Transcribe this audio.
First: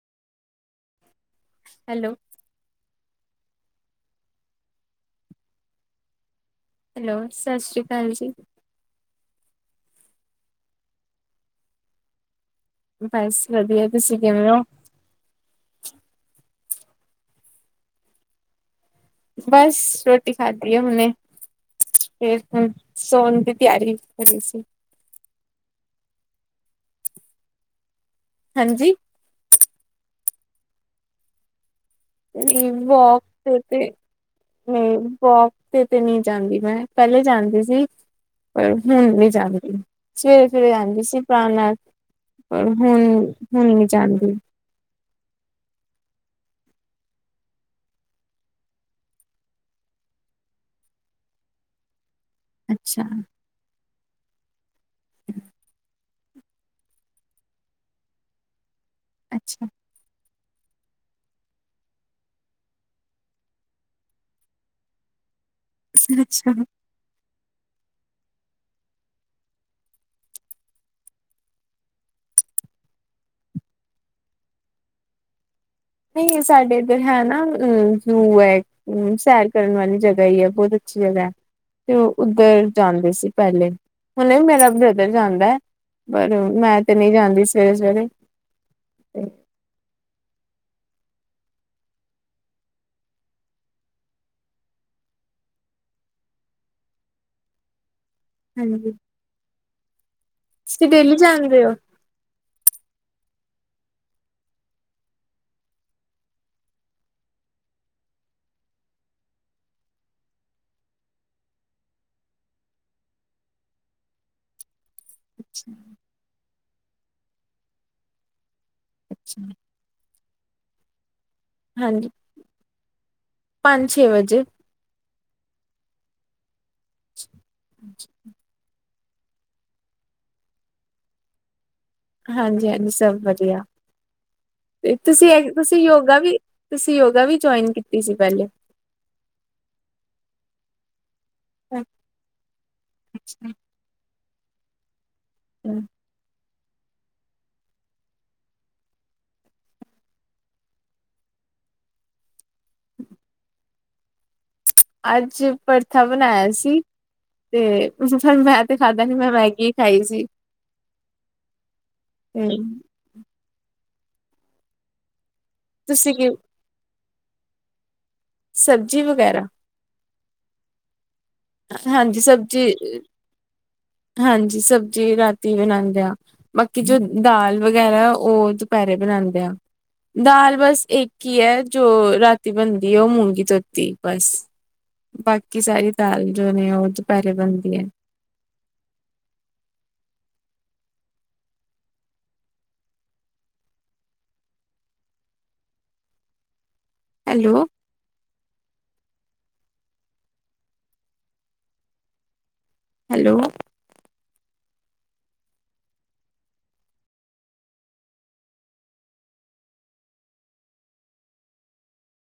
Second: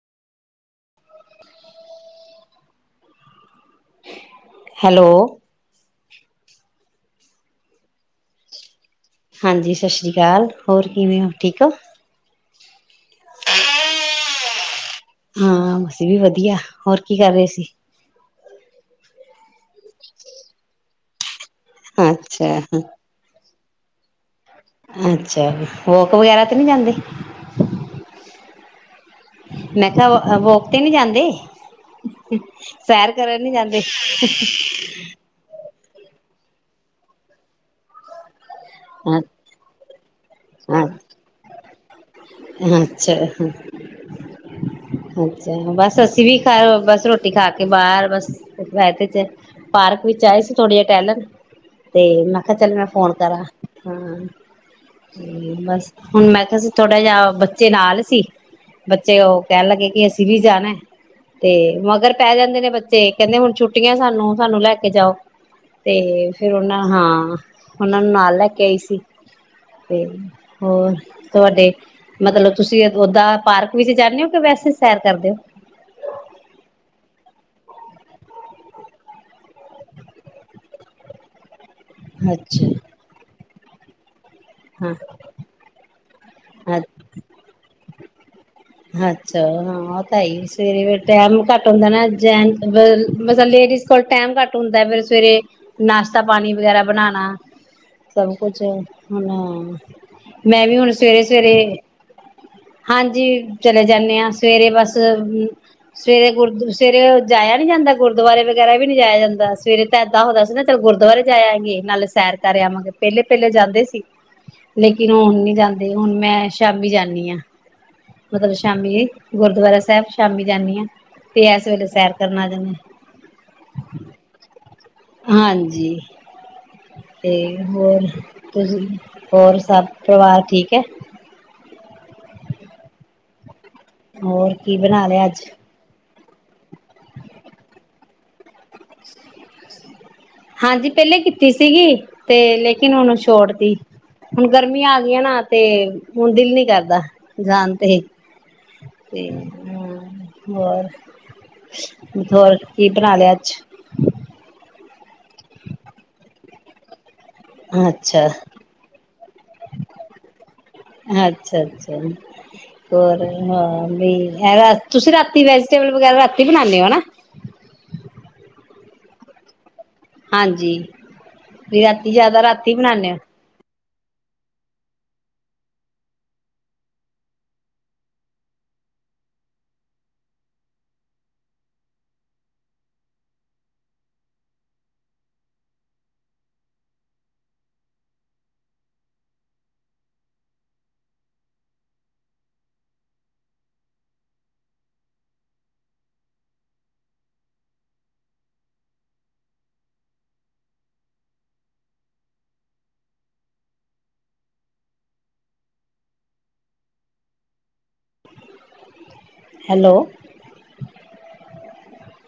Hello hello hello ਸਤਿ ਸ੍ਰੀ ਅਕਾਲ ਜੀ ਹਾਂਜੀ ਸਤਿ ਸ੍ਰੀ ਅਕਾਲ ਹੋਰ ਕਿਵੇਂ ਹੋ ਠੀਕ ਹੋ ਬਸ ਵਧੀਆ ਤੁਸੀਂ ਕਿਵੇਂਂ ਹਾਂ ਬਸੀ ਇਹ ਵੀ ਵਧੀਆ ਹੋਰ ਕੀ ਕਰ ਰਹੇ ਸੀ ਬਸ ਰੋਟੀ ਖਾਧੀ ਹੈ ਹੁੇ ਫ ਅੱਛਾ ਸੋਨ ਤਰੀ ਅੱਛਾ ਵੋਕ ਵਗੈਰਾ ਤੇ ਨਹੀਂੀ ਜਾਂਦੇ ਹਾਂਜੀ ਮੈਂ ਕਿਹਾ ਵੋਕ ਤੇ ਨੀ ਜਾਂਦੇ ਨਹੀਂ ਸੈਰ ਵੋਕ ਕਰਨ ਨੀ ਤੇ ਜਾਂਦੇ ਤੇ ਨਹੀਂ ਵੋਕ ਤੇ ਤੇ ਨਹੀਂ ਜਾਂਦੀ ਮੈਂ ਪਹਿਲੇ ਜਾਂਦੀ ਸੀ ਪਰ ਹੁਣ ਹਾਂ ਨੀ ਜਾਂਦੀ ਸਵੇਰੇ ਸਵੇਰੇ ਜਾਂਦੀ ਸੀ ਪੁਰਾ ਨਾਲ ਪਰ ਹੁਣ ਅੱਛਾ ਹੁਣ ਨਹੀਂੀ ਜਾਂਦੀ ਅੱਛਾ ਬਸ ਅਸੀਂ ਵੀ ਖਾ ਬਸ ਰੋਟੀ ਖਾ ਕੇ ਬਾਹਰ ਬਦੇ ਚ ਪਾਰਕ ਵਿੱਚ ਆਏ ਸੀ ਥੋੜੇ ਜਿ ਟੈਲਟ ਤੇੈਂ ਆਖ ਚੱਲ ਮੈਂ ਅੱਛਾ ਫੋਨ ਕਰਾਂ ਹਾਂ। ਹਮ ਬਸ। ਹੁਣ ਮੈਂ ਕਿਹਾ ਸੀ ਥੋੜ੍ਹਾ ਜਿਹਾ ਬੱਚੇ ਨਾਲ ਸੀ। ਬੱਚੇ ਓ ਅੱਛਾ ਕਹਿਨ ਲੱਗੇ ਕਿ ਅਸੀ ਅਸੀ ਵੀ ਜਾਣਾ ਐ ਤੇ ਮਗਰ ਪੈ ਜਾਂਦੇ ਨੇ ਬੱਚੇ ਕਹਿੰਦੇ ਹੁਣ ਛੁੱਟੀਆਂ ਸਾਨੂੰ ਸਾਨੂੰ ਲੈ ਕੇ ਜਾਓ। ਤੇ ਅੱਛਾ ਫੇਰ ਉਹਨਾਂ ਹਾਂ। ਉਹਨਾਂ ਨੂੰ ਨਾਲ ਲੈ ਕੇ ਆਈ ਸੀ, ਤੇ ਹੋਰ ਤੁਹਾਡੇ ਵੈਸੇ ਸੈਰ ਕਰਦੇ ਹੋ। ਨਹੀਂ ਸਾਡੇ ਇੱਧਰ ਹੈ ਨਾ ਅ ਜੋ ਹੈ ਸੈਰ ਕਰਨ ਵਾਲੀ ਜਗ੍ਹਾ ਹੀ ਹੈ ਬਹੁਤ ਅੱਛੀ ਜਗ੍ਹਾ ਹੈ। ਤੇ ਉਹ ਹੋ ਉੱਧਰ ਅੱਛਾ ਜਾਂਦੇ ਸੀ। ਪਹਿਲੇ। ਹੁਣੇ ਮੇਰਾ ਬ੍ਰਦਰ ਜਾਂਦਾ ਹੈ ਪਰ ਹਾਂ ਮੈਂ ਤੇ ਨਹੀਂ ਜਾਂਦੀ ਸਵੇਰੇ ਸਵੇਰੇ। ਅੱਛਾ ਹਾਂ ਤਾਂਈ। ਸਵੇਰੇ ਟੈਮ ਘੱਟ ਹੁੰਦਾ ਨਾ ਜੈਂਟ ਮ ਮਤਲਬ ਲੇਡੀਜ਼ ਕੋਲ ਟੈਮ ਘੱਟ ਹੁੰਦਾ ਫੇਰ ਸਵੇਰੇ ਨਾਸ਼ਤਾ ਪਾਣੀ ਵਗੈਰਾ ਬਣਾਉਣਾ। ਸਭ ਕੁਛ ਹਾਂਜੀ ਬਨਾ। ਮੈਂ ਵੀ ਤੁਸੀਂ ਹੁਣ ਡੇਲੀ ਸਵੇਰੇ ਜਾਂਦੇ ਹੋ। ਸਵੇਰੇ, ਹਾਂਜੀ। ਚਲੇ ਜਾਂਨੇ ਹਾਂ ਸਵੇਰੇ ਬਸ ਸਵੇਰੇ ਗੁਰ ਸਵੇਰੇ ਜਾਇਆ ਨੀ ਜਾਂਦਾ ਗੁਰਦੁਆਰੇ ਵਗੈਰਾ ਵੀ ਨਹੀ ਜਾਇਆ ਜਾਂਦਾ ਸਵੇਰੇ ਤਾਂ ਏਦਾਂ ਹੁੰਦਾ ਸੀ ਨਾ ਚੱਲ ਗੁਰਦੁਆਰੇ ਜਾ ਆਈਏ ਨਾਲੇ ਸੈਰ ਕਰ ਆਵਾਂਗੇ ਪਹਿਲੇ ਪਹਿਲੇ ਜਾਂਦੇ ਸੀ, ਲੇਕ ਕਿਦੇ ਹੁਣ ਨੀ ਜਾਂਦੇ ਹੁਣ ਮੈਂ ਸ਼ਾਮੀ ਜਾਣੀ ਹਾਂ। [unintelligible] ਸ਼ਾਮੀ ਗੁਰਦੁਆਰਾ ਸਾਹਿਬ ਸ਼ਾਮੀ ਜਾਂਨੀ ਹਾ। ਤੇ ਏਸ ਵੇਲੇ ਹਾਂਜੀ ਸੈਰ ਕਰਨ ਆ ਜਾਂਦੇ, ਪੰਜ ਛੇ ਵਜੇ ਹਾਂਜੀ। ਤੇ ਹੋਰ ਕੁ ਹੋਰ ਸਭ ਪਰਿਵਾਰ ਠੀਕ ਹੈ? ਹਾਂਜੀ-ਹਾਂਜੀ ਸਭ ਵਧੀਆ। ਹੋਰ ਕੀ ਤੇ ਬਣਾ ਲਿਆ ਤੁਸੀਂ ਅੱਜ ਤੁਸੀਂ ਯੋਗਾ ਵੀ ਤੁਸੀਂ ਯੋਗਾ ਵੀ ਜੁਆਇਨ ਕੀਤੀ ਸੀ ਪਹਿਲੇ। ਹਾਂਜੀ ਪਹਿਲੇ ਕੀ ਸੀਗੀ ਤੇ ਲੇਕਿਨ ਹੁਣ ਛੋੜ ਤੀ। ਹੁਣ ਗਰਮੀਆਂ ਆ ਗ ਨਾ ਤੇ ਹੁਣ ਦਿਲ ਨੀ ਕਰਦਾ ਜਾਨ ਤੇ, ਤੇ ਹ ਹੋਰ, ਹੋਰ ਕੀ ਬਣਾ ਲਿਆ ਅੱਜ? ਅੱਜ ਪਰਥਾ ਬਣਾਇਆ ਸੀ। ਤੇ ਅੱਛਾ ਫਿਰ ਮੈਂ ਤੇ ਖਾਧਾ ਨ ਮੈਂ ਮੈਗੀ ਖਾਈ ਸੀ, ਅੱਛਾ ਅੱਛਾ ਹੂੰ। ਹੋਰ [unintelligible] ਤੁਸੀਂ ਰਾ ਤੁਸੀਂ ਵੈਜੀਟੇਬਲ ਤੁਸੀਂ ਵਗੈਰਾ ਕੀ ਰਾਤੀ ਬਣਾਉਂਦੇ ਹੋ ਨਾ। ਸਬਜ਼ੀ ਵਗੈਰਾ ਹਾਂਜੀ। ਵੀ ਰਾਤੀ ਹਾਂਜੀ ਜਿਆਦਾ ਰਾਤੀ ਸਬਜ਼ੀ ਬਣਾਨੇ ਆ। ਹਾਂਜੀ ਸਬਜ਼ੀ ਰਾਤੀ ਬਣਾਉਂਦੇ ਆ ਬਾਕੀ ਜੋ ਦਾਲ ਵਗੈਰਾ ਉਹ ਦੁਪਹਿਰੇ ਬਣਾਉਂਦੇ ਆ ਦਾਲ ਬਸ ਇੱਕ ਹੀ ਹੈ ਜੋ ਰਾਤੀ ਬਣਦੀ ਹੈ ਉਹ ਮੂੰਗੀ ਧੋਤੀ ਬਸ, ਬਾਕੀ ਸਾਰੀ। ਦਾਲ ਜੋ ਨੇ ਉਹ ਦੁਪਹਿਰੇ ਬਣਦੀ ਹੈ। Hello hello. ਹੈਲੋ [unintelligible]